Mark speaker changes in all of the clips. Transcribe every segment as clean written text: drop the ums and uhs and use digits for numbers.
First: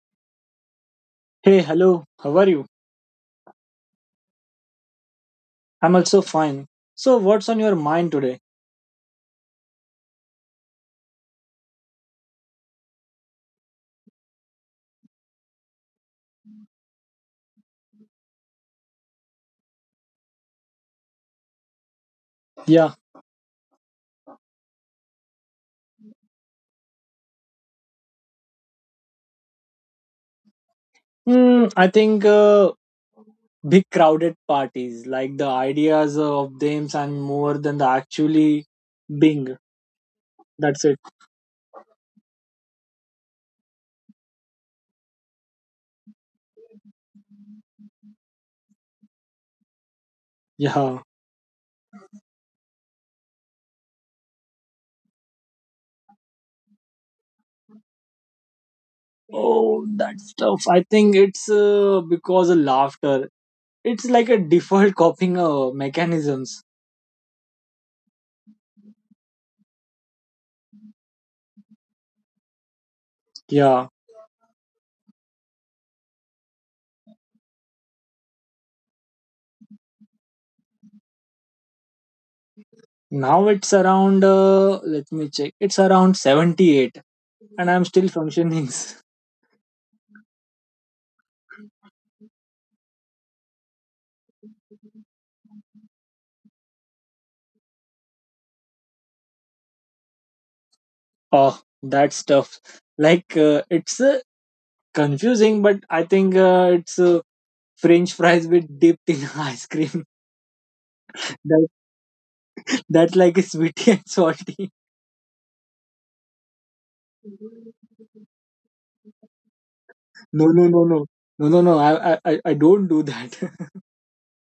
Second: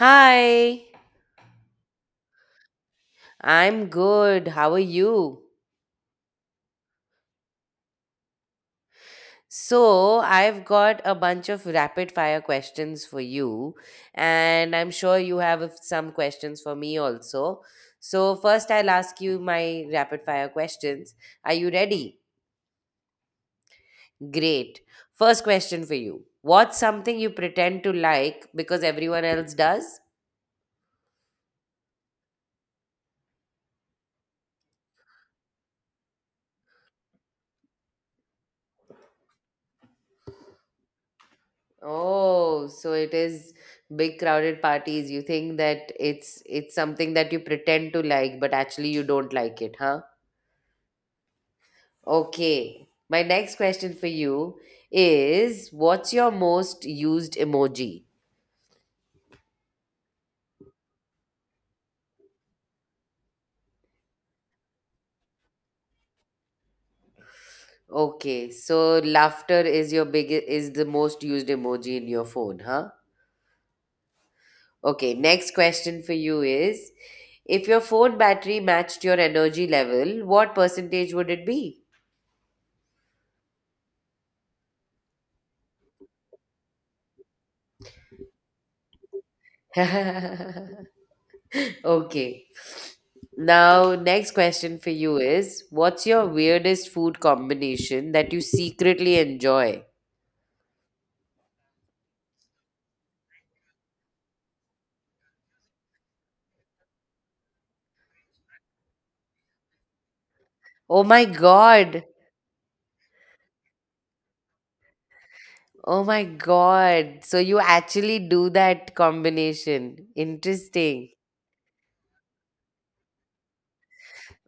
Speaker 1: Hi,
Speaker 2: Hey, hello. How are you?
Speaker 1: I'm good. How are you?
Speaker 2: I'm also fine. So, what's on your mind today?
Speaker 1: So, I've got a bunch of rapid fire questions for you, and I'm sure you have some questions for me also. So, first, I'll ask you my rapid fire questions. Are you ready?
Speaker 2: Yeah.
Speaker 1: Great. First question for you. What's something you pretend to like because everyone else does?
Speaker 2: Hmm. I think big crowded parties, like the ideas of them and more than the actually being. That's it.
Speaker 1: Oh, so it is big crowded parties. You think that it's something that you pretend to like, but actually you don't like it, huh?
Speaker 2: Yeah.
Speaker 1: Okay. My next question for you is, what's your most used emoji?
Speaker 2: Oh, that stuff. I think it's because of laughter. It's like a default coping mechanisms.
Speaker 1: Okay, so laughter is your big is the most used emoji in your phone, huh?
Speaker 2: Yeah.
Speaker 1: Okay, next question for you is, if your phone battery matched your energy level, what percentage would it be?
Speaker 2: Now it's around, let me check, it's around 78 and I'm still functioning.
Speaker 1: Okay. Now, next question for you is, what's your weirdest food combination that you secretly enjoy?
Speaker 2: Oh, that stuff! Like it's confusing, but I think it's French fries with dipped in ice cream.
Speaker 1: Oh my
Speaker 2: That
Speaker 1: God.
Speaker 2: that's like a sweetie and salty.
Speaker 1: Oh my God. So you actually do that combination.
Speaker 2: No, no, no, no,
Speaker 1: Interesting.
Speaker 2: no. I don't do that.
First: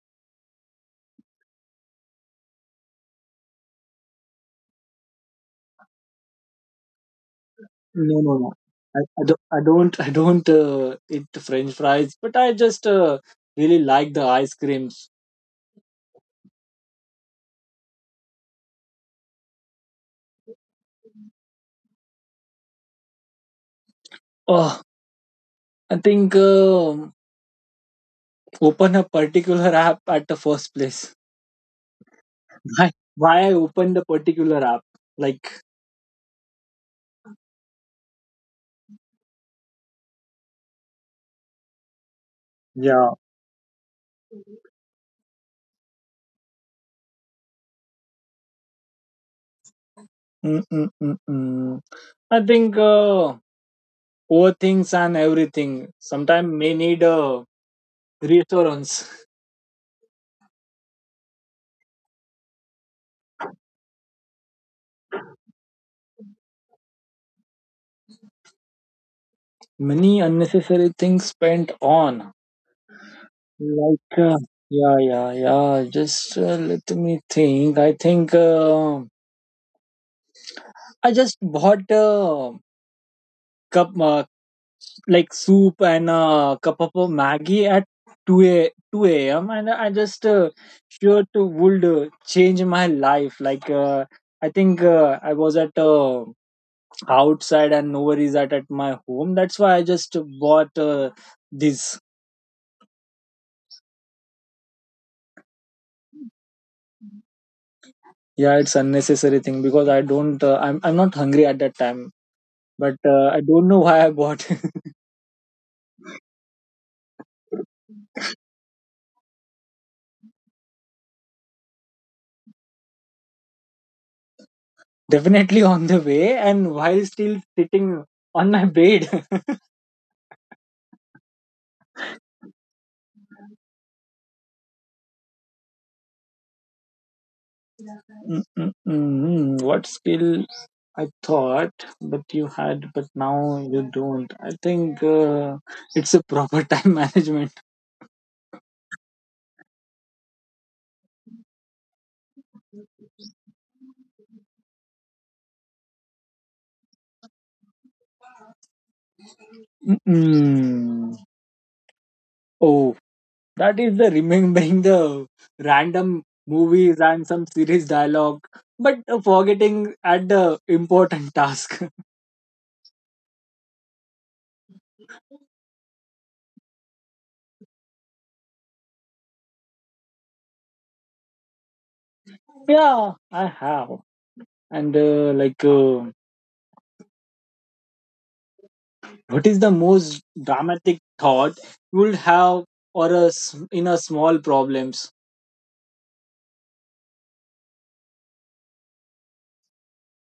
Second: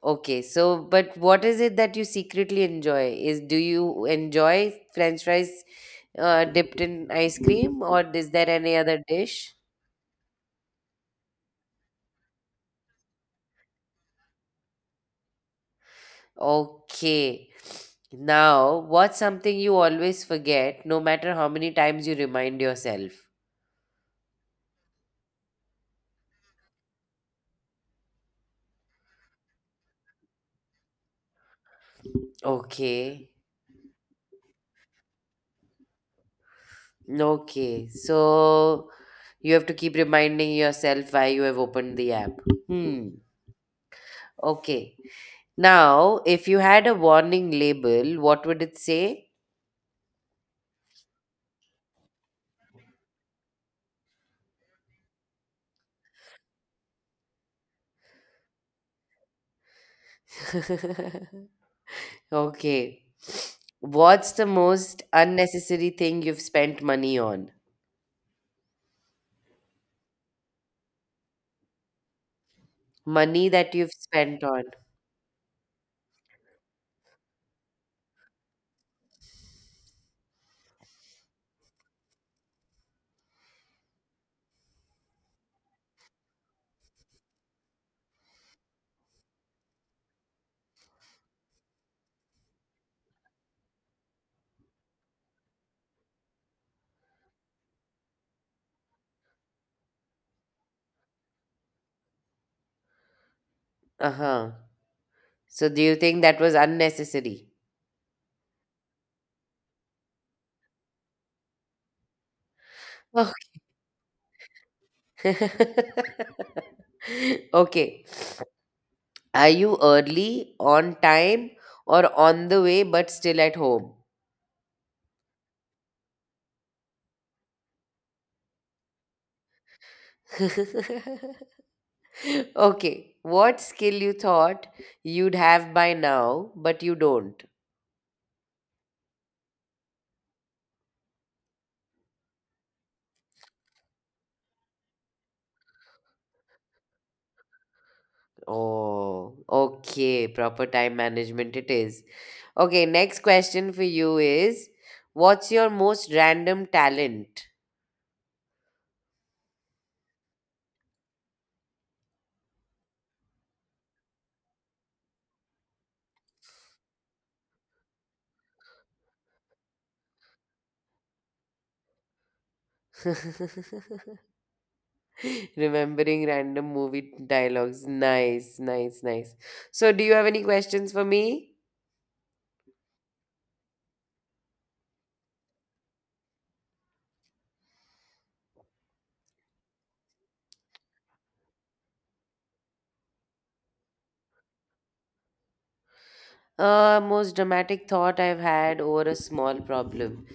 Speaker 1: Okay, so but what is it that you secretly enjoy? Is do you enjoy french fries dipped in ice cream, or
Speaker 2: No,
Speaker 1: is
Speaker 2: no,
Speaker 1: there
Speaker 2: no.
Speaker 1: any
Speaker 2: I,
Speaker 1: other
Speaker 2: I don't,
Speaker 1: dish?
Speaker 2: I don't, I don't uh, eat French fries, but I just really like the ice creams.
Speaker 1: Okay. Now, what's something you always forget, no matter how many times you remind yourself?
Speaker 2: Oh, I think open a particular app at the first place. why,
Speaker 1: Okay.
Speaker 2: why I opened the particular app. Like,
Speaker 1: Okay. So you have to keep reminding yourself why you have opened the app. Hmm.
Speaker 2: yeah.
Speaker 1: Okay. Now, if you had a warning label, what would it say?
Speaker 2: Mm-mm-mm-mm. I think poor things and everything sometimes may need a reassurance.
Speaker 1: Okay. What's the most unnecessary thing you've spent money on?
Speaker 2: Many unnecessary things spent on.
Speaker 1: Money that you've
Speaker 2: Like,
Speaker 1: spent on.
Speaker 2: yeah, yeah, yeah. Just let me think. I think I just bought a cup, like soup and a cup of Maggie at 2 a 2 a.m. and I just sure to would change my life. I was at outside and nobody is at my home. That's why I just bought this.
Speaker 1: Uh huh. So do you think that was unnecessary?
Speaker 2: Yeah, it's unnecessary thing because I don't. I'm not hungry at that time. But
Speaker 1: Oh.
Speaker 2: I don't know why I bought.
Speaker 1: Okay. Are you early, on time, or on the way but still at home?
Speaker 2: Definitely on the way and while still sitting on my bed.
Speaker 1: Okay. What skill you thought you'd have by now but you don't?
Speaker 2: Mm. What skill I thought, but you had, but now you don't. I think it's a proper time management.
Speaker 1: Oh, okay. Proper time management it is. Okay, next question for you is, what's your most random talent?
Speaker 2: Mm-mm. Oh, that is the remembering the random movies and some series dialogue, but forgetting at the important task.
Speaker 1: Remembering random movie dialogues. Nice, nice, nice. So, do you have any questions for me?
Speaker 2: Yeah, I have. And uh, like, uh, what is the most dramatic thought you would have or a s in a small problems?
Speaker 1: Most dramatic thought I've had over a small problem.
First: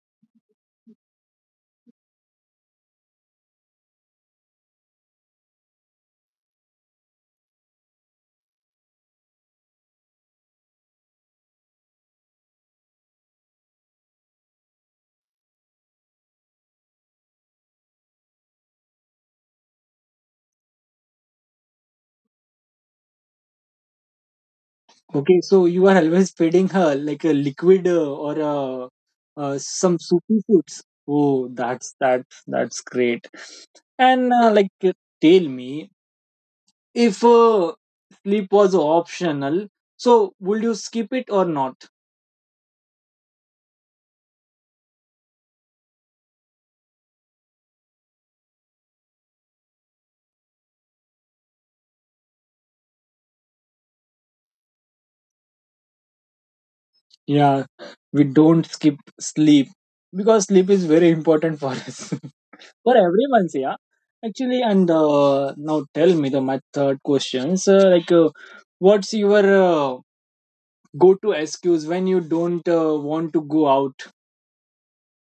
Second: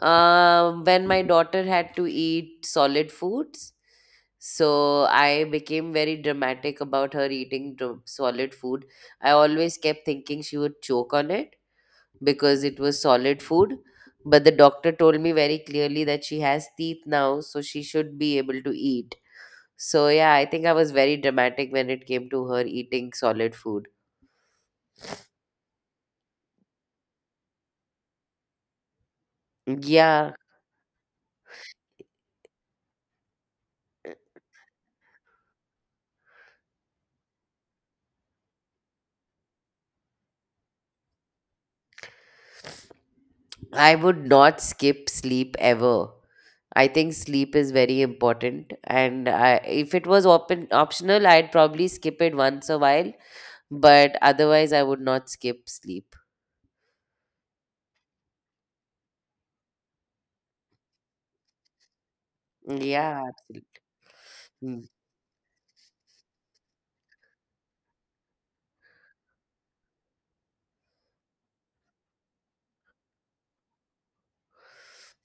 Speaker 1: When my daughter had to eat solid foods, so I became very dramatic about her eating solid food. I always kept thinking she would choke on it because it was solid food. But the doctor told me very clearly that she has teeth now, so she should be able to eat. So yeah, I think I was very dramatic when it came to her eating solid food.
Speaker 2: Okay, so you are always feeding her like a liquid or some
Speaker 1: Yeah,
Speaker 2: soupy foods. Oh, that's great. And uh, like, uh, tell me if sleep was optional, so would you skip it or not?
Speaker 1: I would not skip sleep ever. I think sleep is very important, and if it was open optional, I'd probably skip it once a while. But otherwise, I would not skip sleep.
Speaker 2: Yeah, we don't skip sleep because sleep is very important for us for
Speaker 1: Yeah,
Speaker 2: everyone's.
Speaker 1: absolutely.
Speaker 2: Yeah, actually.
Speaker 1: Mm,
Speaker 2: And now tell me the my third questions what's your go to SQs when you don't want to go out.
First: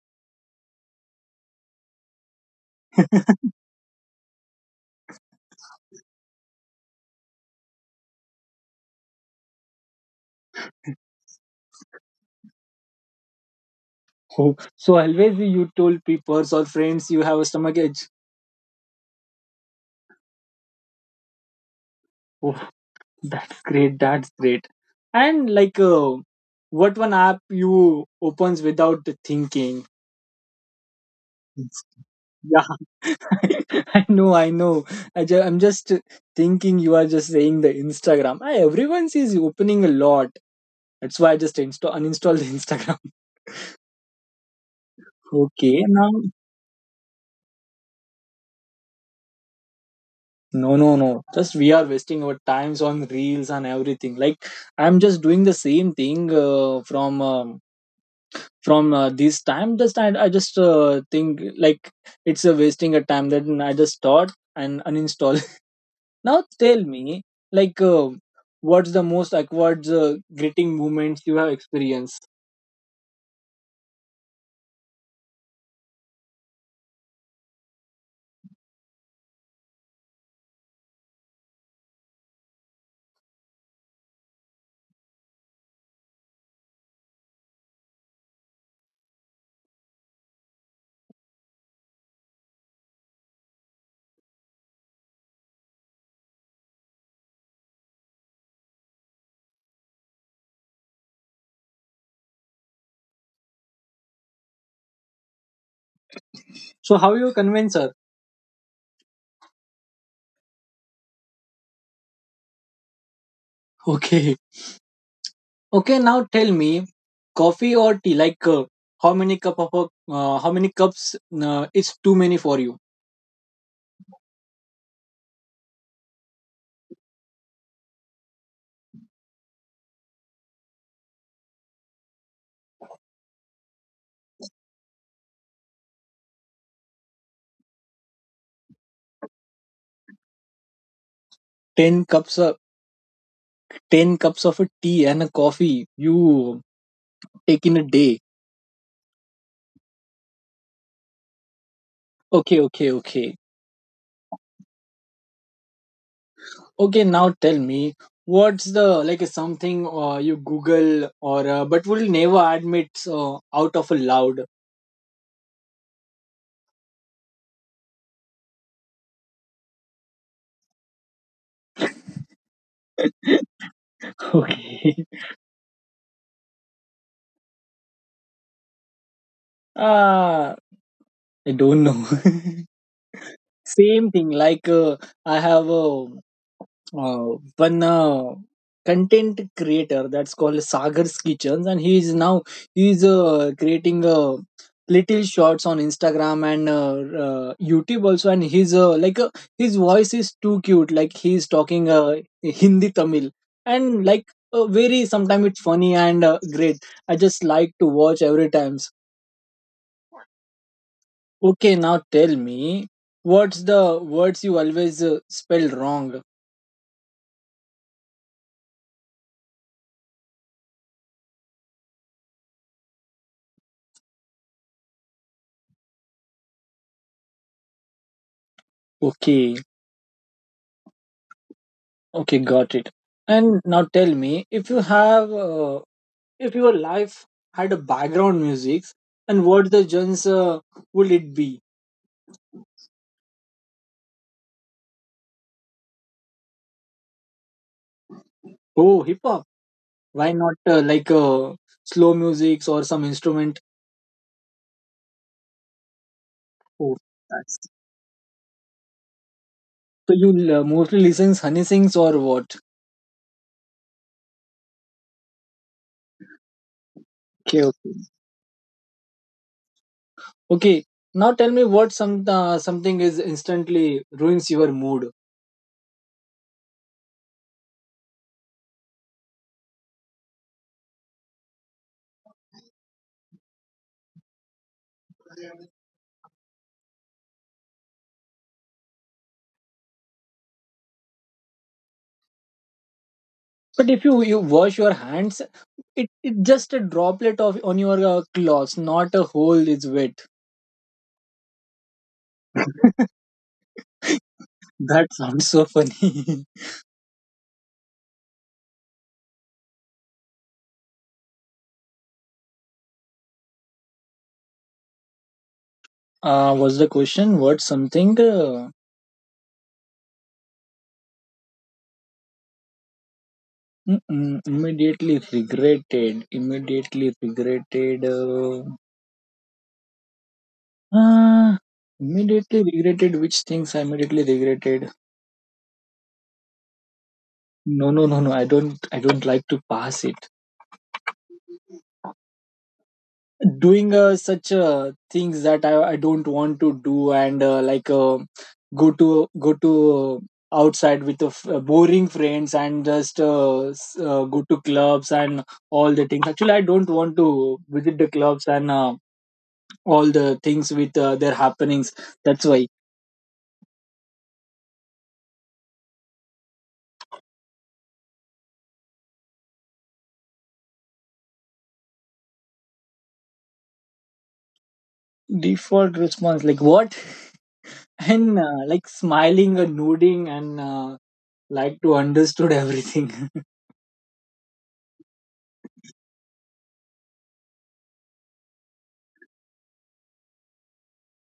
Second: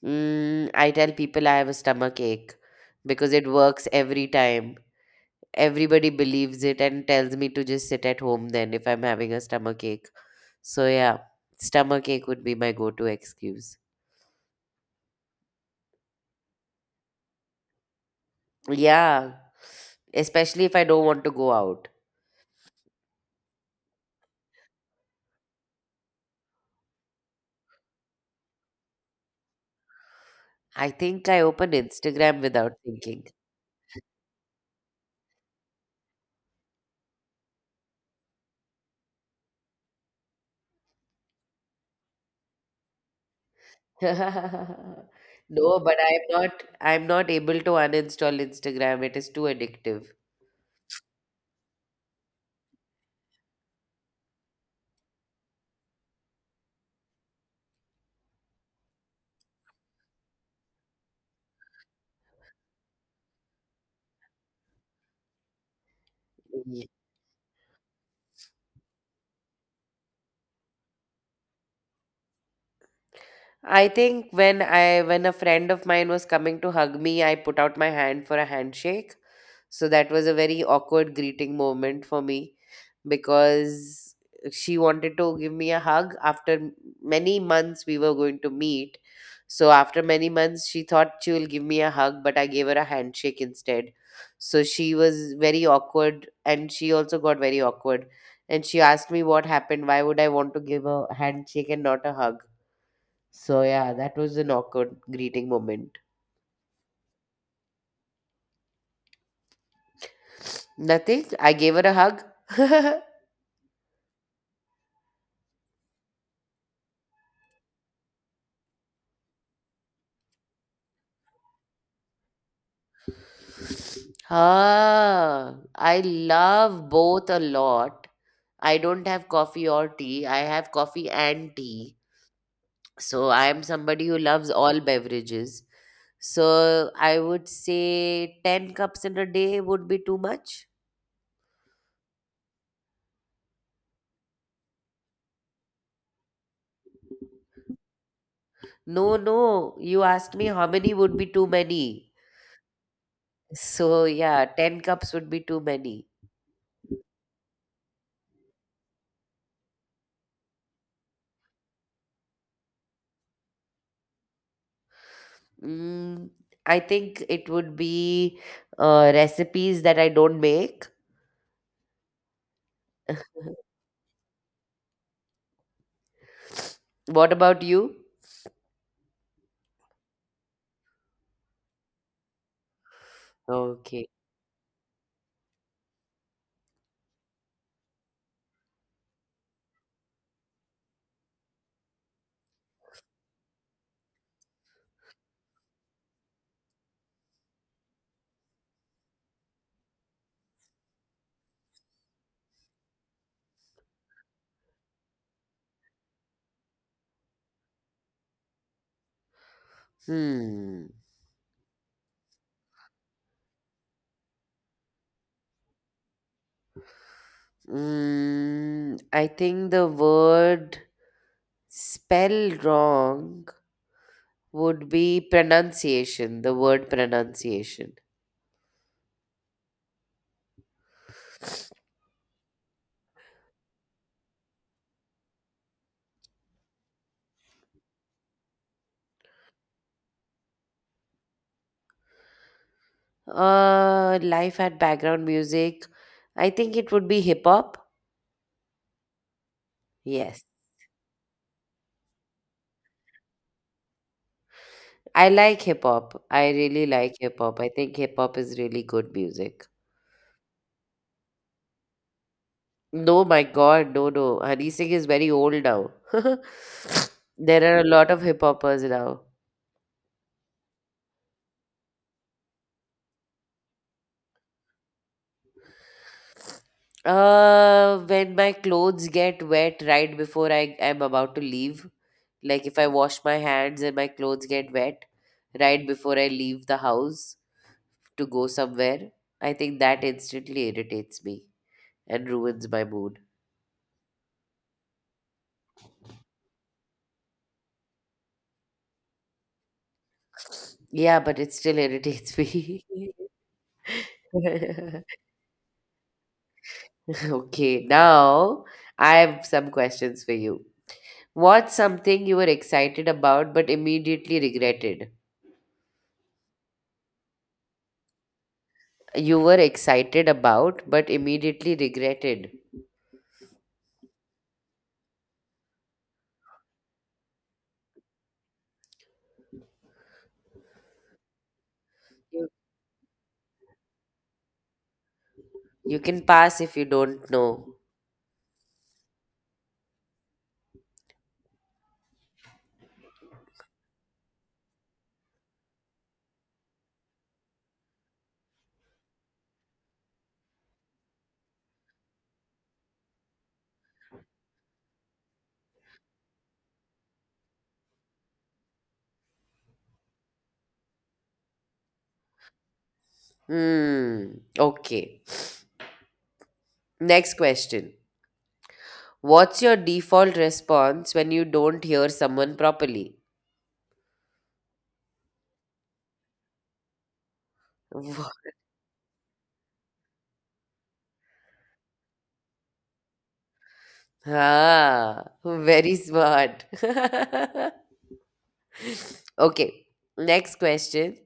Speaker 1: I tell people I have a stomach ache because it works every time. Everybody believes it and tells me to just sit at home then if I'm having a stomach ache. So yeah, stomach ache would be my go-to excuse.
Speaker 2: Oh, so always you told people or friends you have a stomach ache.
Speaker 1: Yeah, especially if I don't want to go out.
Speaker 2: Oh, that's great. That's great. And like, uh, what one app you opens without thinking?
Speaker 1: I think I
Speaker 2: Yeah,
Speaker 1: open Instagram without thinking.
Speaker 2: I know, I know. I'm just thinking you are just saying the Instagram. I, everyone is opening a lot. That's why I just uninstalled Instagram.
Speaker 1: No,
Speaker 2: Okay.
Speaker 1: but
Speaker 2: Now.
Speaker 1: I am not able to uninstall Instagram. It is too addictive.
Speaker 2: No, no, no. Just we are wasting our times on reels and everything. Like I'm just doing the same thing from this time. I just think like it's a wasting a time. That I just start and uninstall. Now tell
Speaker 1: Ye-
Speaker 2: me, like, uh, what's the most awkward greeting moments you have experienced?
Speaker 1: I think when I when a friend of mine was coming to hug me, I put out my hand for a handshake. So that was a very awkward greeting moment for me because she wanted to give me a hug after many months we were going to meet. So after many months, she thought she will give me a hug, but I gave her a handshake instead. So she was very awkward and she also got very awkward. And she asked me what happened. Why would I want to give a handshake and not a hug? So yeah, that was an awkward greeting moment.
Speaker 2: So how you convince her?
Speaker 1: Nothing. I gave her a hug.
Speaker 2: Okay, okay. Now tell me, coffee or tea? How many cup of how many cups is too many for you?
Speaker 1: Ah, I love both a lot. I don't have coffee or tea. I have coffee and tea. So I am somebody who loves all beverages. So I would say 10 cups in a day would be too much.
Speaker 2: 10 cups of 10 cups of a tea and a coffee you take in a day.
Speaker 1: No, no. You asked me how many would be too many.
Speaker 2: Okay, okay, okay.
Speaker 1: So yeah, 10 cups would be too many.
Speaker 2: Okay, now tell me what's the like something you google or but will never admit out of a loud.
Speaker 1: Mm, I think it would be recipes that I don't make.
Speaker 2: Okay.
Speaker 1: What about you?
Speaker 2: Ah, I don't know.
Speaker 1: Okay.
Speaker 2: Same thing like I have a uh, one content creator that's called Sagar's Kitchens, and he is now he's creating little shots on Instagram and YouTube also, and he's like his voice is too cute, like he's talking Hindi Tamil, and like very sometimes it's funny and great. I just like to watch every times.
Speaker 1: Hmm.
Speaker 2: Okay, now tell me what's the words you always spell wrong.
Speaker 1: I think the word spell wrong would be pronunciation, the word pronunciation.
Speaker 2: Okay, okay, got it. And now tell me if you have, if your life had a background music, and what the genres would it be?
Speaker 1: Life at background music. I think it would be hip hop.
Speaker 2: Oh, hip hop. Why
Speaker 1: Yes.
Speaker 2: not uh, like uh, slow music or some instrument?
Speaker 1: I like hip hop. I really
Speaker 2: Oh,
Speaker 1: like hip hop.
Speaker 2: that's
Speaker 1: I think hip hop is really good music.
Speaker 2: so you mostly listen honey sings or what?
Speaker 1: No, my God, no, no. Hari Singh is very old now.
Speaker 2: Okay,
Speaker 1: There are a
Speaker 2: okay.
Speaker 1: lot of hip hoppers now.
Speaker 2: Okay. Now tell me what some something is instantly ruins your mood.
Speaker 1: When my clothes get wet right before I am about to leave, like if I wash my hands and my clothes get wet right before I leave the house to go somewhere, I think that instantly irritates me and ruins my mood.
Speaker 2: But if you you wash your hands, it just a droplet of on your clothes, not a whole is wet.
Speaker 1: Yeah, but it still irritates me.
Speaker 2: That sounds so funny.
Speaker 1: Okay, now I have some questions for you. What's something you were excited about but immediately regretted?
Speaker 2: Was the question what something
Speaker 1: You were excited about but immediately regretted.
Speaker 2: mm-mm, immediately regretted? Immediately regretted. Uh,
Speaker 1: You
Speaker 2: immediately regretted. Which things I immediately regretted?
Speaker 1: you can pass if you don't know.
Speaker 2: No, no, no, no. I don't. I don't like to pass it. Doing such things that I don't want to do and go to outside with the boring friends and just go to clubs and all the things. Actually, I don't want to visit the clubs and all the things with their happenings. That's why.
Speaker 1: Hmm. Okay. Next question. What's your default response when you don't hear someone properly?
Speaker 2: Default response like what?
Speaker 1: Wha-
Speaker 2: and like smiling and nodding and like to understood everything.
Speaker 1: Ah, very smart. Okay. Next question.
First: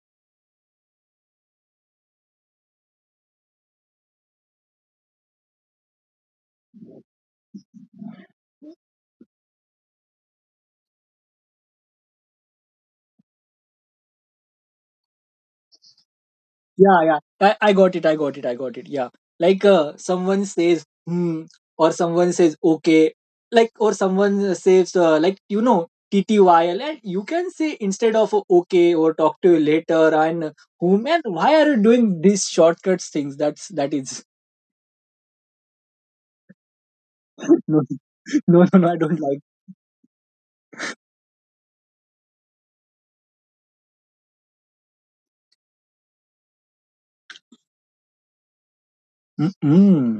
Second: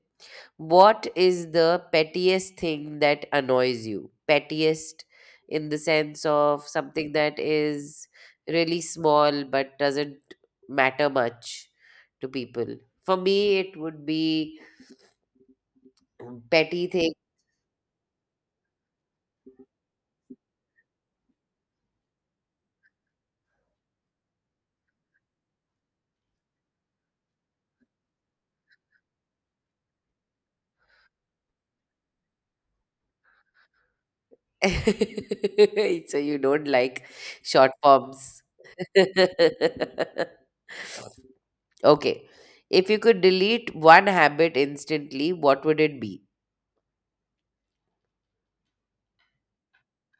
Speaker 1: What is the pettiest thing that annoys you? Pettiest in the sense of something that is really small but doesn't matter much to people. For me, it would be petty
Speaker 2: Yeah,
Speaker 1: thing.
Speaker 2: yeah. I got it, yeah. Like someone says hmm or someone says okay, like, or someone says like, you know, TTYL, and you can say instead of okay or talk to you later. And whom and why are you doing these shortcuts things? That's that is.
Speaker 1: So you don't like short
Speaker 2: No, no,
Speaker 1: forms.
Speaker 2: no, no, I don't like.
Speaker 1: Okay. If you could delete one habit instantly, what would it be?
Speaker 2: Mm-mm.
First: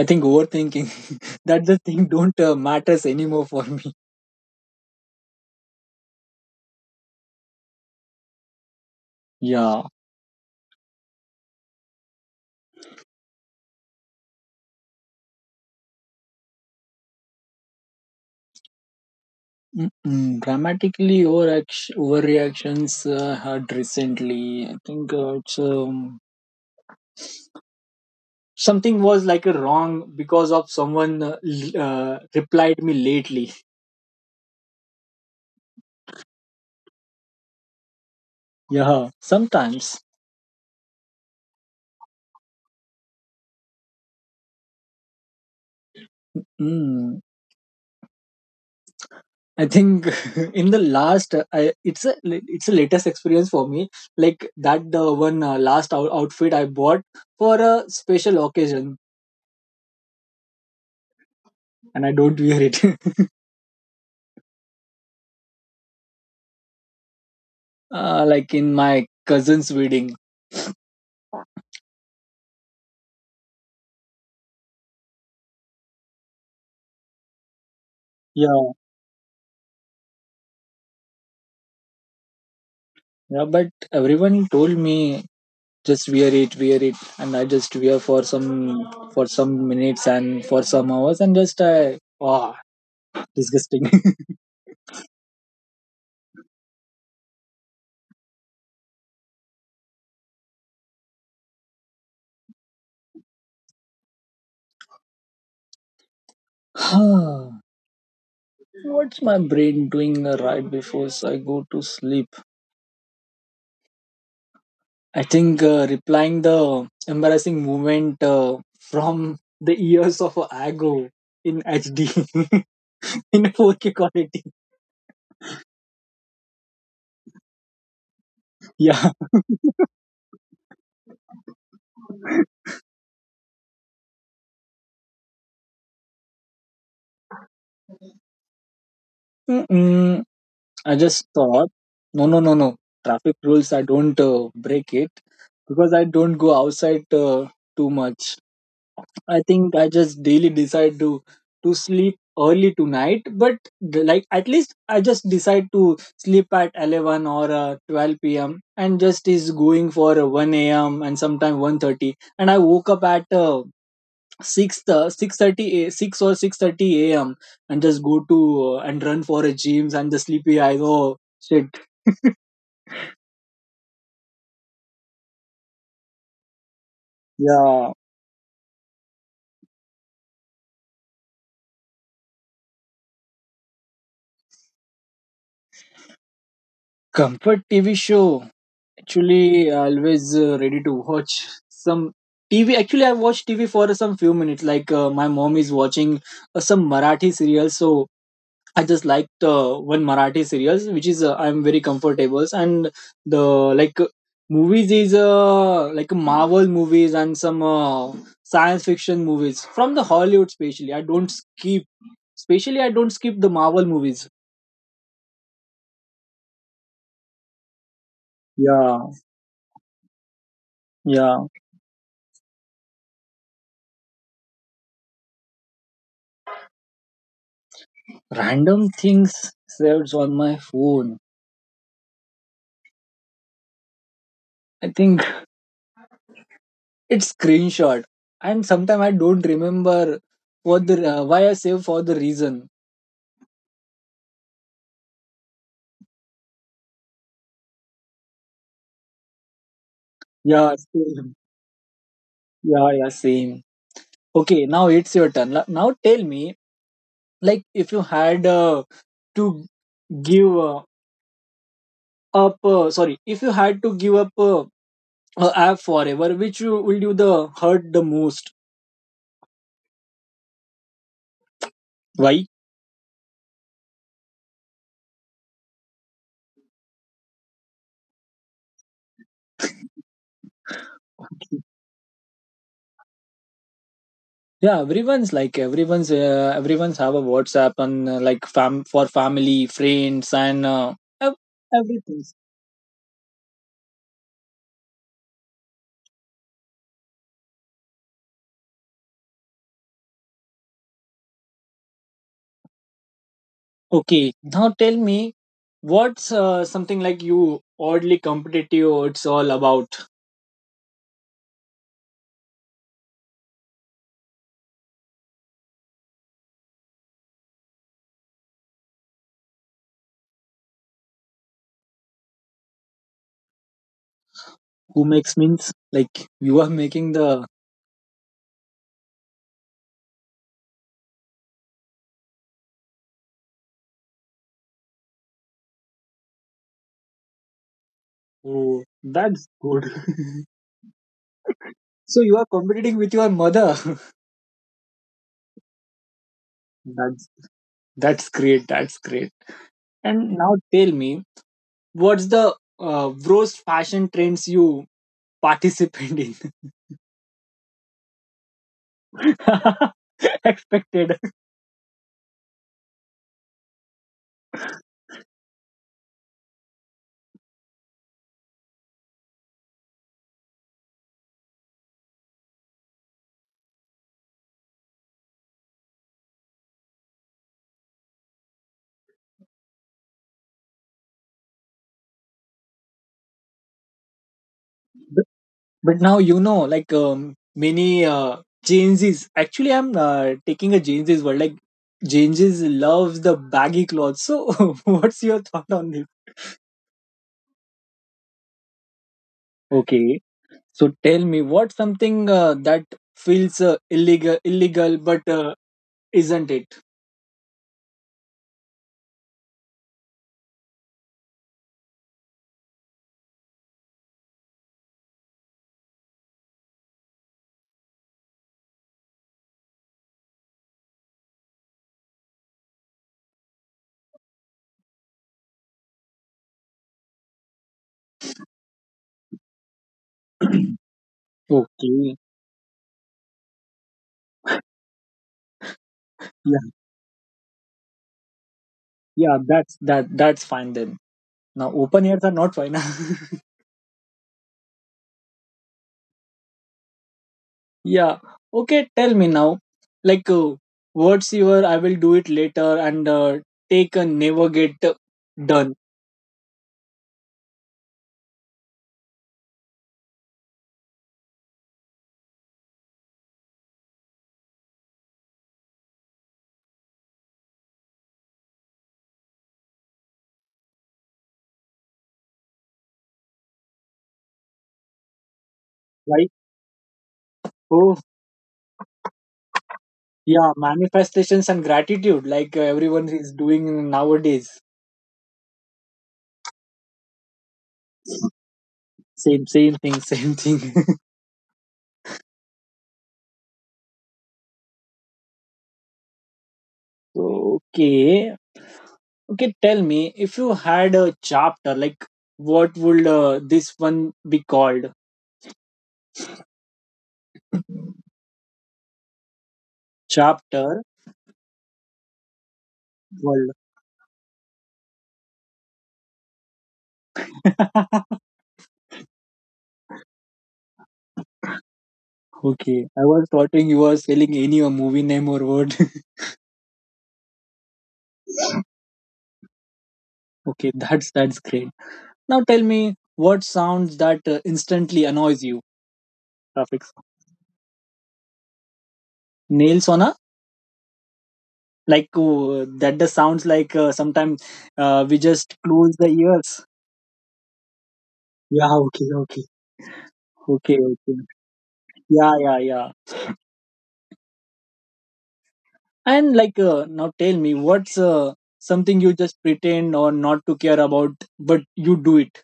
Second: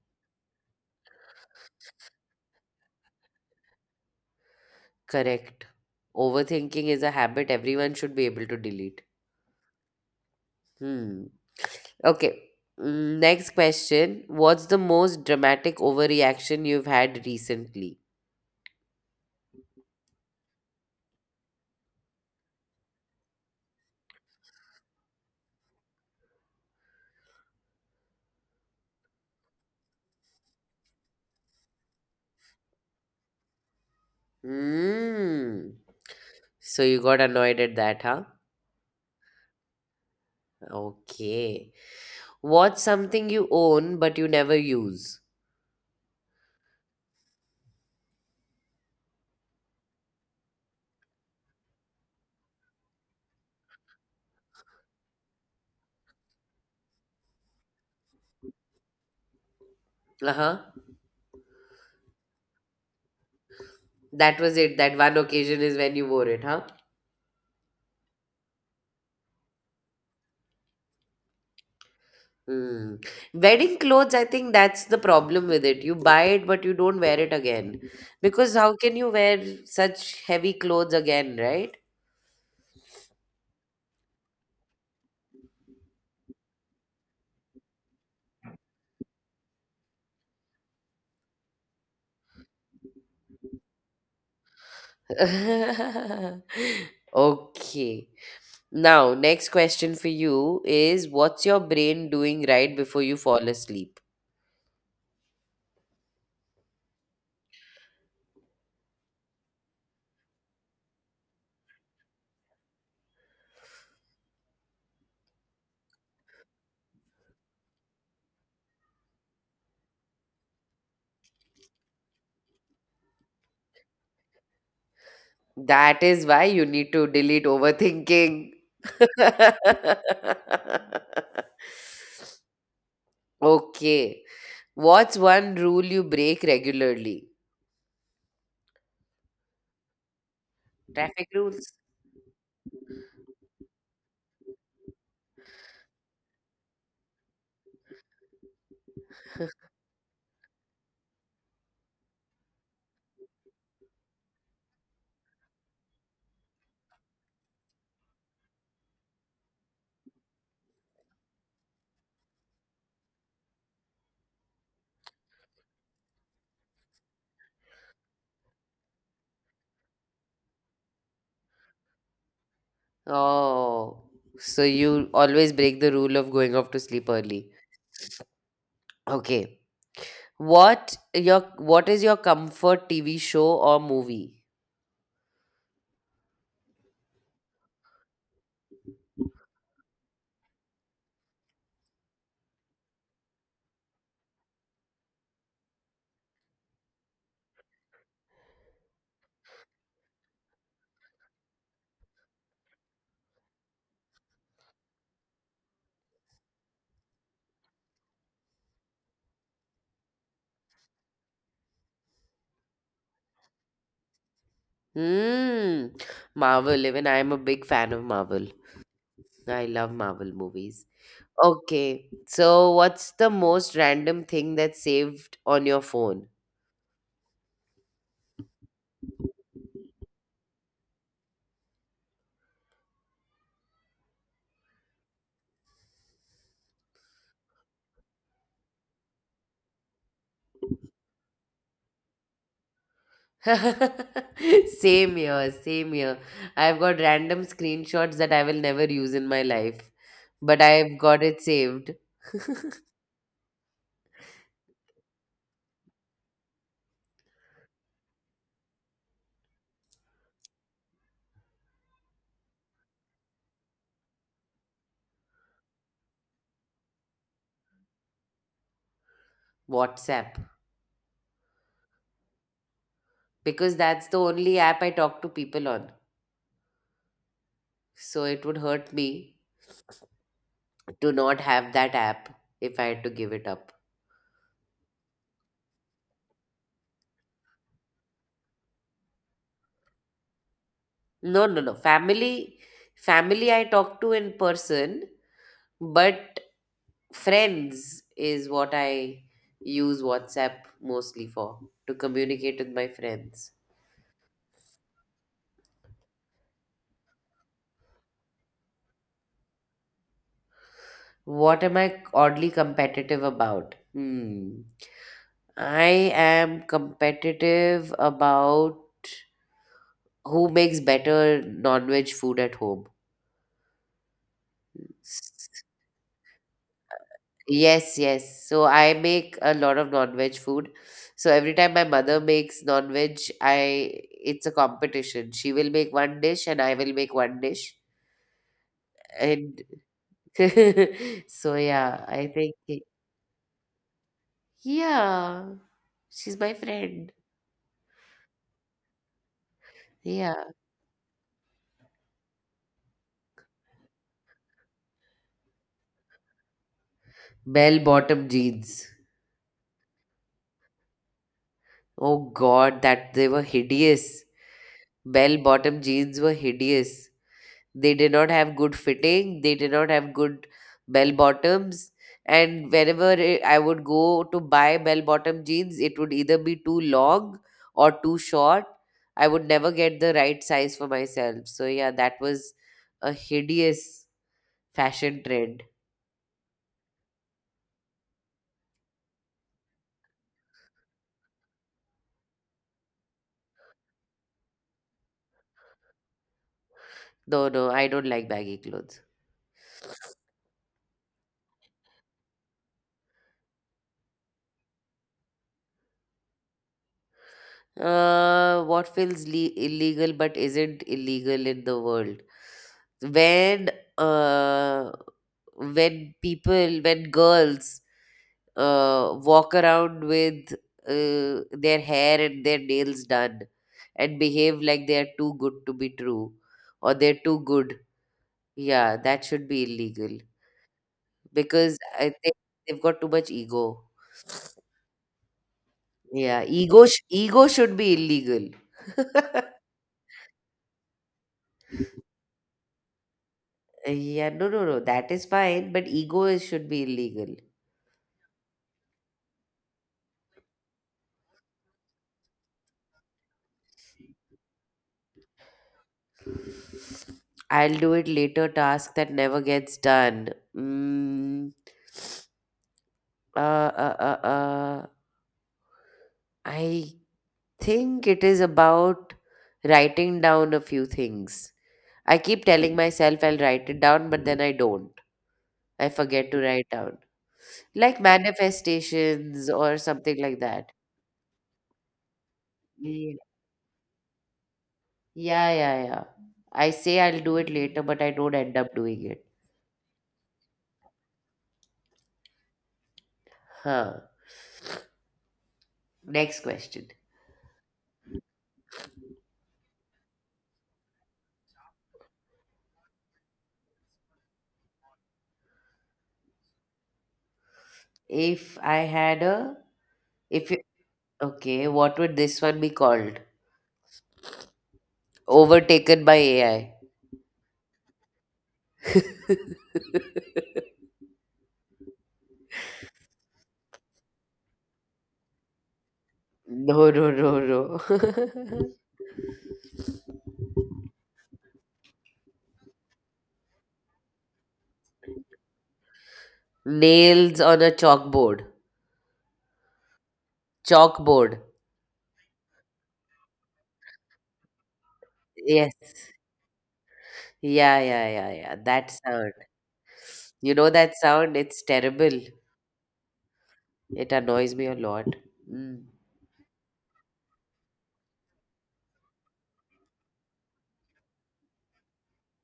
Speaker 2: I think overthinking. That the thing don't matters anymore for me.
Speaker 1: Correct. Overthinking is a habit everyone should be able to delete.
Speaker 2: Yeah.
Speaker 1: Hmm. Okay. Next question. What's the most dramatic overreaction you've had recently?
Speaker 2: Mm-mm. Dramatically overreactions had recently. I think it's something was like a wrong because of someone replied me lately.
Speaker 1: Hmm. So you got annoyed at that, huh?
Speaker 2: Yeah, sometimes.
Speaker 1: Okay. What's something you own but you never use?
Speaker 2: Mm. I think in the last, I, it's a latest experience for me. Like that the one last outfit I bought for a special occasion,
Speaker 1: Uh huh.
Speaker 2: and I don't wear it.
Speaker 1: That was it. That one occasion is when you wore it, huh?
Speaker 2: Like in my cousin's wedding.
Speaker 1: Mm. Wedding clothes, I think that's the problem with it. You buy it, but you don't wear it again. Because
Speaker 2: Yeah.
Speaker 1: how can you wear such heavy clothes again, right?
Speaker 2: Yeah, but everyone told me just wear it, and I just wear for some minutes and for some hours, and just I ah disgusting.
Speaker 1: Okay. Now, next question for you is, what's your brain doing right before you fall asleep?
Speaker 2: Huh? What's my brain doing right before I go to sleep? I think replying the embarrassing moment from the ears of a ago in HD in 4K quality.
Speaker 1: That is why you need to delete overthinking.
Speaker 2: Yeah.
Speaker 1: Okay. What's one rule you break regularly?
Speaker 2: I just
Speaker 1: Traffic
Speaker 2: thought,
Speaker 1: rules.
Speaker 2: no, no, no, no. Traffic rules, I don't break it because I don't go outside too much. I just daily decide to sleep early tonight, but the- like at least I just decide to sleep at 11 or 12 p.m. and just is going for one a.m. and sometime 1:30. And I woke up at 6 uh, 6:30 a 6 or 6:30 a.m. and just go to and run for a gyms and the sleepy eyes. Oh shit.
Speaker 1: Oh, so you always break the rule of going off to sleep early.
Speaker 2: Yeah,
Speaker 1: Okay. What is your comfort TV show or movie?
Speaker 2: comfort TV show. Actually, always ready to watch some TV. Actually, I watch TV for some few minutes. Like my mom is watching some Marathi serial, so I just like the one Marathi serials, which is I'm very comfortable, and the like movies is like Marvel movies and some science fiction movies from the Hollywood, especially. I don't skip, especially I don't skip the Marvel movies.
Speaker 1: Hmm. Marvel. Even I am a big fan of Marvel.
Speaker 2: Yeah,
Speaker 1: I love Marvel movies.
Speaker 2: yeah.
Speaker 1: Okay. So what's the most random thing that's saved on your phone?
Speaker 2: Random things saved on my phone. I think it's screenshot, and sometimes I don't remember what the why I save for the reason.
Speaker 1: Same here, same here. I've got random screenshots that I will never use in my life, but
Speaker 2: Yeah,
Speaker 1: I've got
Speaker 2: same.
Speaker 1: it saved.
Speaker 2: Yeah, yeah, same. Okay, now it's your turn. Now tell me, if you had to give up, sorry, if you had to give up a app forever, which you will do the hurt the most?
Speaker 1: WhatsApp.
Speaker 2: Why?
Speaker 1: Because that's the only app I talk to people on. So it would hurt me to not have that app if I had to give it up.
Speaker 2: Yeah, everyone's like everyone's everyone's have a WhatsApp and like fam for family, friends, and ev-
Speaker 1: No, no, no.
Speaker 2: everything.
Speaker 1: Family I talk to in person, but friends is what I use WhatsApp mostly for to communicate with my friends.
Speaker 2: Okay, now tell me, what's something like you oddly competitive? It's all about
Speaker 1: What am I oddly competitive about? Hmm. I am competitive about who makes better non-veg food at home.
Speaker 2: who makes means like you are making the.
Speaker 1: Yes, yes. So I make a lot of non-veg food. So every time my mother makes non-veg, I it's a competition. She will make one dish and I will make one dish.
Speaker 2: Oh, that's
Speaker 1: And
Speaker 2: good.
Speaker 1: so yeah,
Speaker 2: So
Speaker 1: I
Speaker 2: you are
Speaker 1: think
Speaker 2: competing with your mother.
Speaker 1: yeah, she's my friend.
Speaker 2: That's that's great. That's great. And
Speaker 1: Yeah.
Speaker 2: now tell me, what's the worst fashion trends you participate in?
Speaker 1: Bell bottom jeans.
Speaker 2: expected.
Speaker 1: Oh God, that they were hideous. Bell bottom jeans were hideous. They did not have good fitting. They did not have good bell bottoms. And whenever I would go to buy bell bottom jeans, it would either be too long or too short. I would never get the right size for myself. So, yeah, that was a hideous fashion
Speaker 2: But
Speaker 1: trend.
Speaker 2: but now you know, many Gen Zs. Actually, I'm taking a Gen Z's word. Like Gen Zs loves the baggy clothes. So what's your thought on this?
Speaker 1: No, no, I don't like baggy clothes.
Speaker 2: Okay, so tell me, what something that feels illegal, but isn't it?
Speaker 1: What feels illegal but isn't illegal in the world? When uh, when girls walk around with their hair and their nails done and behave like they are too good to be true or they're too good, yeah, that should be illegal because I
Speaker 2: Okay,
Speaker 1: think they've got too much ego. Yeah,
Speaker 2: yeah,
Speaker 1: ego should be illegal.
Speaker 2: yeah, that's fine then. Now open ears are not fine.
Speaker 1: Yeah, no, no, no. That is fine, but ego should be illegal.
Speaker 2: Yeah, okay. Tell me now, like uh, what's your I will do it later and take a never get done,
Speaker 1: I'll do it later. Task that never gets done. Mm, uh, uh, uh, uh, I think it is about writing down a few things. I keep telling myself I'll write it down, but then I don't. I
Speaker 2: right?
Speaker 1: forget to write down,
Speaker 2: Oh,
Speaker 1: like manifestations or something like
Speaker 2: yeah,
Speaker 1: that.
Speaker 2: manifestations and gratitude, everyone
Speaker 1: Yeah,
Speaker 2: is doing nowadays.
Speaker 1: yeah, yeah, yeah. I say I'll do it later, but I don't end up doing it.
Speaker 2: Same, same thing, same thing.
Speaker 1: Huh. Next question.
Speaker 2: Okay. Okay, tell me if you had a chapter, like what would this one be called?
Speaker 1: If I had a, if you,
Speaker 2: Chapter
Speaker 1: Okay, what would this one be called?
Speaker 2: world.
Speaker 1: Overtaken by AI.
Speaker 2: Okay, I was thoughting you were selling any a movie name or word.
Speaker 1: No, no, no, no.
Speaker 2: Okay, that's great. Now tell me what sounds that instantly annoys you. Graphics
Speaker 1: Nails on a chalkboard.
Speaker 2: nails on a.
Speaker 1: Chalkboard.
Speaker 2: Like that. The sounds like sometimes we just
Speaker 1: Yes.
Speaker 2: close the ears.
Speaker 1: Yeah, yeah, yeah, yeah.
Speaker 2: Yeah.
Speaker 1: That
Speaker 2: Okay.
Speaker 1: sound.
Speaker 2: Okay.
Speaker 1: You know
Speaker 2: Okay.
Speaker 1: that
Speaker 2: Okay.
Speaker 1: sound? It's terrible.
Speaker 2: Yeah. Yeah. Yeah.
Speaker 1: It annoys me a lot. Mm.
Speaker 2: And now tell me, what's something you just pretend or not to care about, but you do it?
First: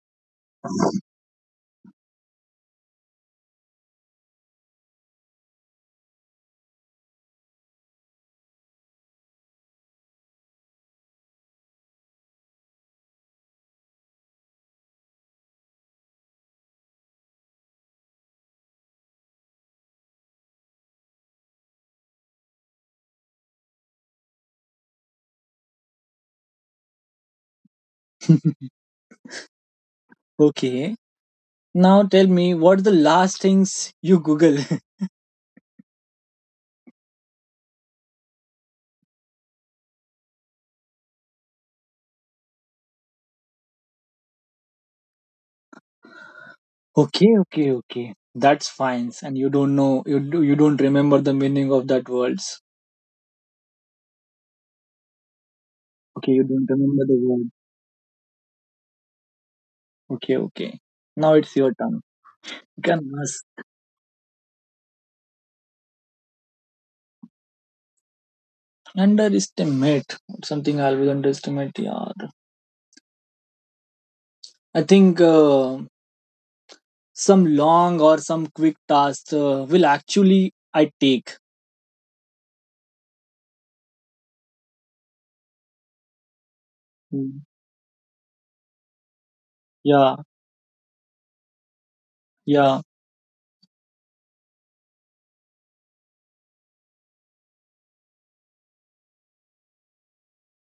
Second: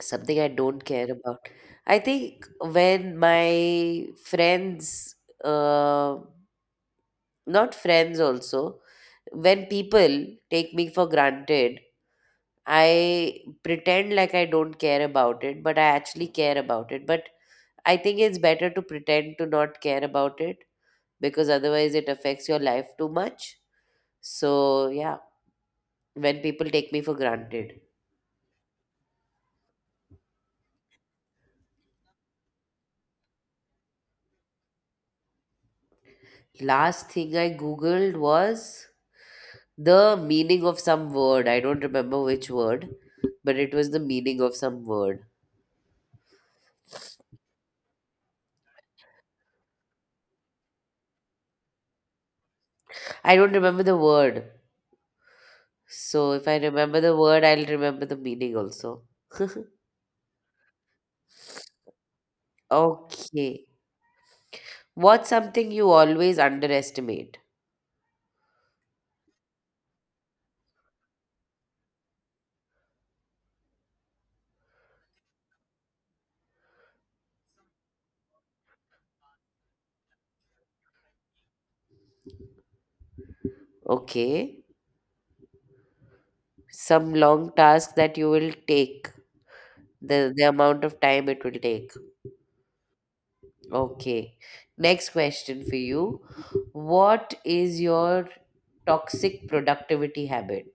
Speaker 1: Something I don't care about. I think when my friends, uh, not friends also, when people take me for granted, I pretend like I don't care about it, but I actually care about it, but I think it's better to pretend to not care about it, because otherwise it affects your life too much. So yeah, when people take me for granted.
Speaker 2: Okay. Now tell me, what's the last things you Google?
Speaker 1: Last thing I googled was the meaning of some word. I don't remember which word, but it was the meaning of some word.
Speaker 2: Okay, okay, okay. That's fine. And you don't know, you do, you don't remember the meaning of that words.
Speaker 1: I don't remember the word.
Speaker 2: Okay,
Speaker 1: So
Speaker 2: you
Speaker 1: if I
Speaker 2: don't
Speaker 1: remember
Speaker 2: remember the
Speaker 1: the word,
Speaker 2: word.
Speaker 1: I'll remember the meaning also.
Speaker 2: Okay, okay. Now it's your turn. You can ask.
Speaker 1: Okay. What's something you always underestimate?
Speaker 2: Underestimate. Something I always underestimate. Yeah. I think. Some long or some quick task will actually I take.
Speaker 1: Okay. Some
Speaker 2: Mm.
Speaker 1: long task that you will take,
Speaker 2: Yeah,
Speaker 1: the amount of time it will take.
Speaker 2: yeah.
Speaker 1: Okay. Next question for you. What is your toxic productivity habit?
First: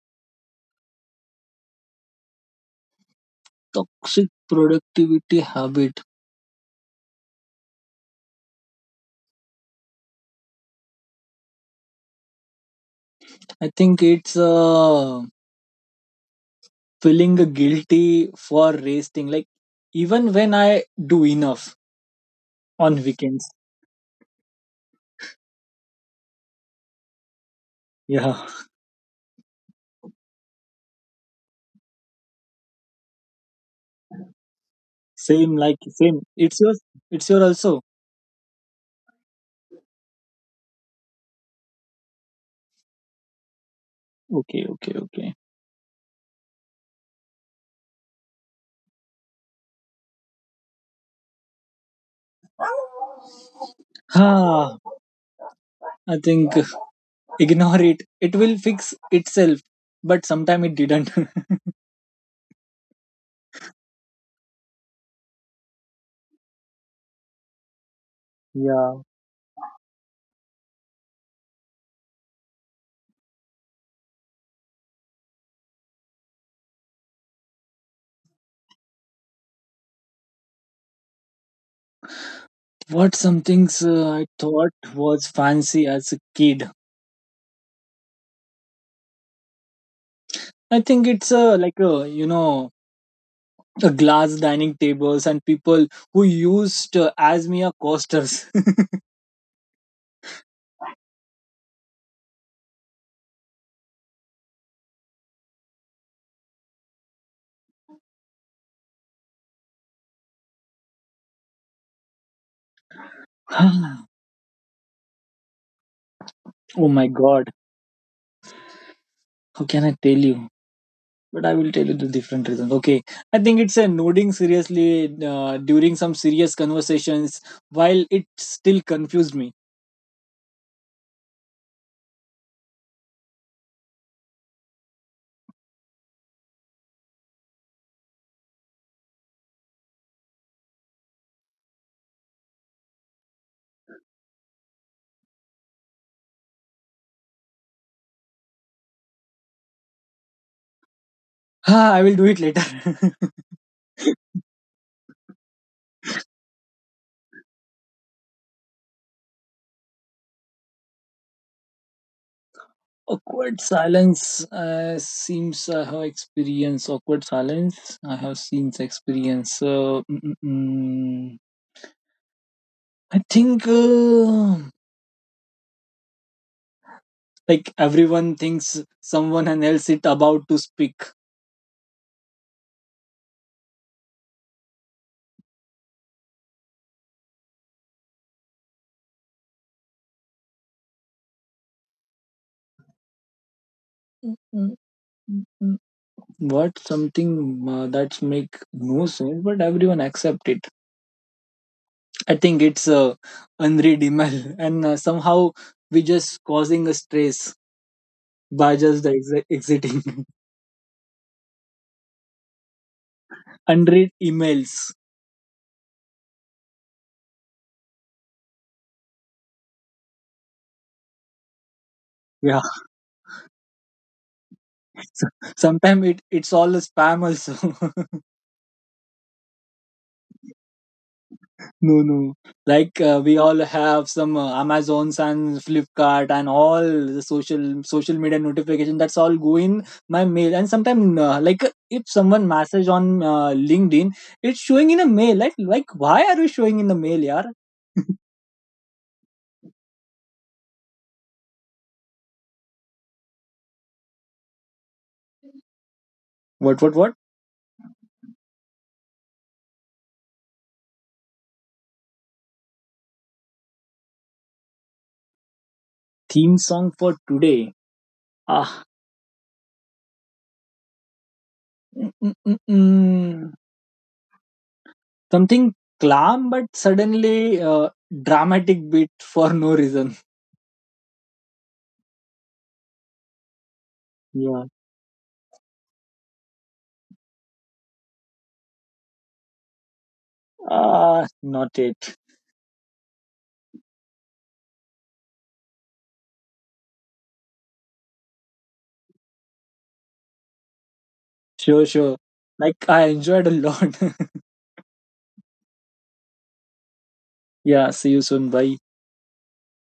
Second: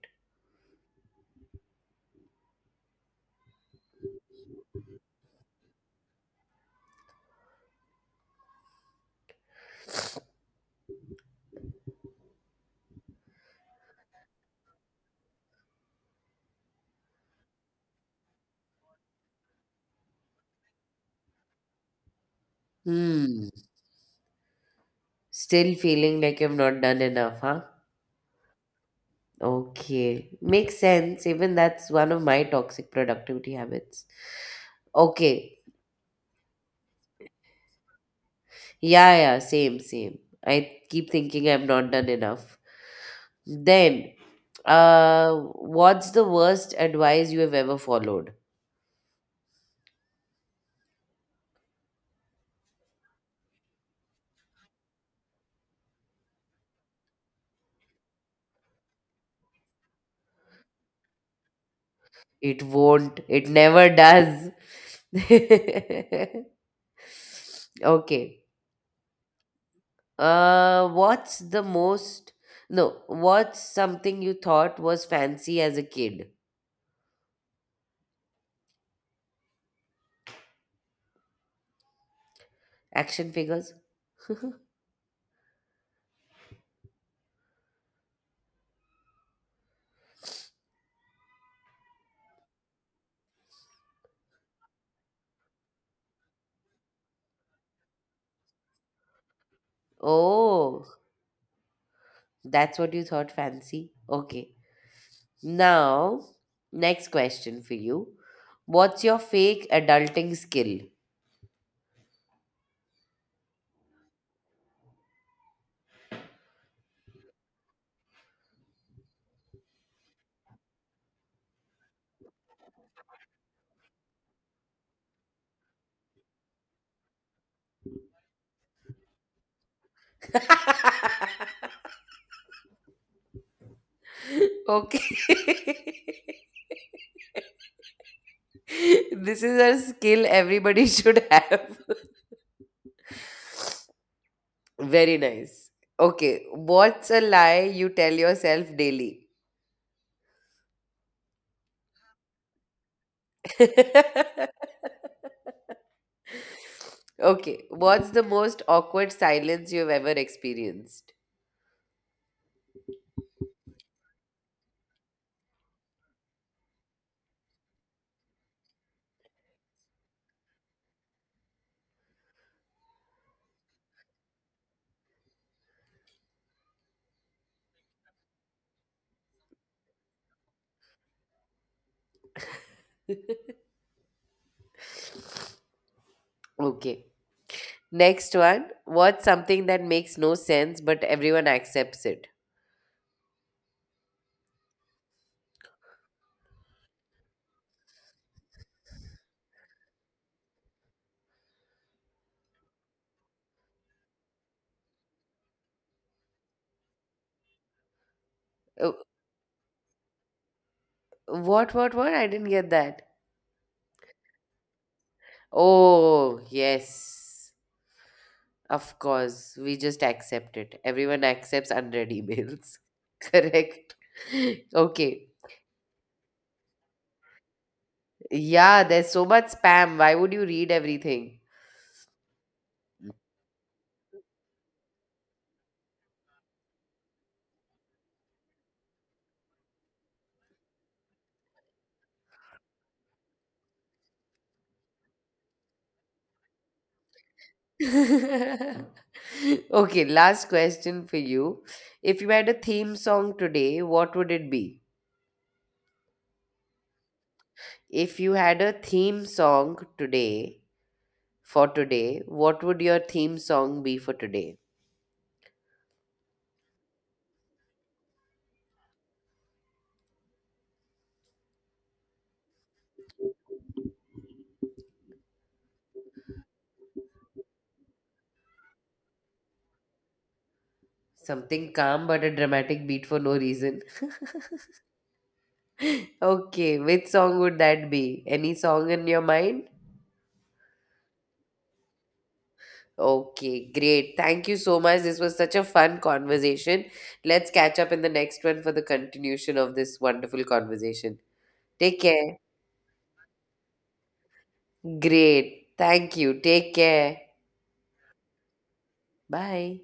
Speaker 2: Toxic productivity habit. I think it's feeling guilty for resting. Like even when I do enough on weekends.
Speaker 1: Hmm. Still feeling like you've not done enough, huh?
Speaker 2: Yeah,
Speaker 1: Okay, makes sense. Even that's one of my toxic productivity habits.
Speaker 2: same
Speaker 1: Okay,
Speaker 2: like same. It's yours. It's your also.
Speaker 1: yeah, yeah, same, same. I keep thinking I'm not done enough. Then,
Speaker 2: Okay, okay, okay.
Speaker 1: what's the worst advice you have ever followed?
Speaker 2: Ah, I think ignore it. It will fix itself. But sometime it didn't.
Speaker 1: It won't, it never does. Okay,
Speaker 2: Yeah.
Speaker 1: uh, what's the most, no, what's something you thought was fancy as a kid?
Speaker 2: What
Speaker 1: Action figures?
Speaker 2: something's I thought was fancy as a kid. I think it's like a you know a glass dining tables and people who used as mere costers.
Speaker 1: Oh. That's what you thought fancy? Okay. Now, next question for you. What's your fake adulting skill?
Speaker 2: Oh my god, how can I tell you? But I will tell you the different reasons. Okay, I think it's a nodding seriously during some serious conversations while it still confused me.
Speaker 1: Okay. This is a skill everybody should have. Very nice. Okay. What's a lie you tell yourself daily?
Speaker 2: Ah, I will do it later.
Speaker 1: Okay. What's the most awkward silence you've ever experienced?
Speaker 2: Awkward silence seems I have experienced awkward silence. I have seen experience. So I think everyone thinks someone and else it about to speak.
Speaker 1: Okay. Next one, what's something that makes no sense but everyone accepts it?
Speaker 2: Mm, mm, mm, mm. What something that make no sense, but everyone accept it. I think it's unread email, and somehow we just causing a stress by
Speaker 1: Uh,
Speaker 2: just the exiting.
Speaker 1: What, what? I didn't get that.
Speaker 2: Unread emails.
Speaker 1: Oh, yes. Of course, we just accept it. Everyone accepts unread
Speaker 2: We
Speaker 1: emails. Correct. Okay.
Speaker 2: sometimes it, it's all a spam also.
Speaker 1: Yeah, there's so much spam. Why would you read everything?
Speaker 2: No, no. Like we all have some amazons and flipkart and all the social media notification that's all go in my mail and sometimes if someone message on linkedin it's showing in a mail, like why are you showing in the mail, yaar?
Speaker 1: Okay, last question for you. If you had a theme song today, what would it be?
Speaker 2: What, what, what?
Speaker 1: If you had a theme song today, for today, what would your theme song be for today?
Speaker 2: Theme song for today. ah mm, mm, mm, mm. Something calm but suddenly uh, dramatic beat for no reason.
Speaker 1: Something calm but a dramatic beat for no reason. Okay, which song would that be? Any song in your mind?
Speaker 2: Ah, not it.
Speaker 1: Okay, great. Thank you so much. This was such a fun conversation. Let's catch up in the next one for the continuation of this wonderful conversation.
Speaker 2: Sure,
Speaker 1: Take
Speaker 2: sure.
Speaker 1: care.
Speaker 2: Like, I enjoyed a lot.
Speaker 1: Great. Thank you. Take care.
Speaker 2: Yeah, see you soon. Bye.
Speaker 1: Bye.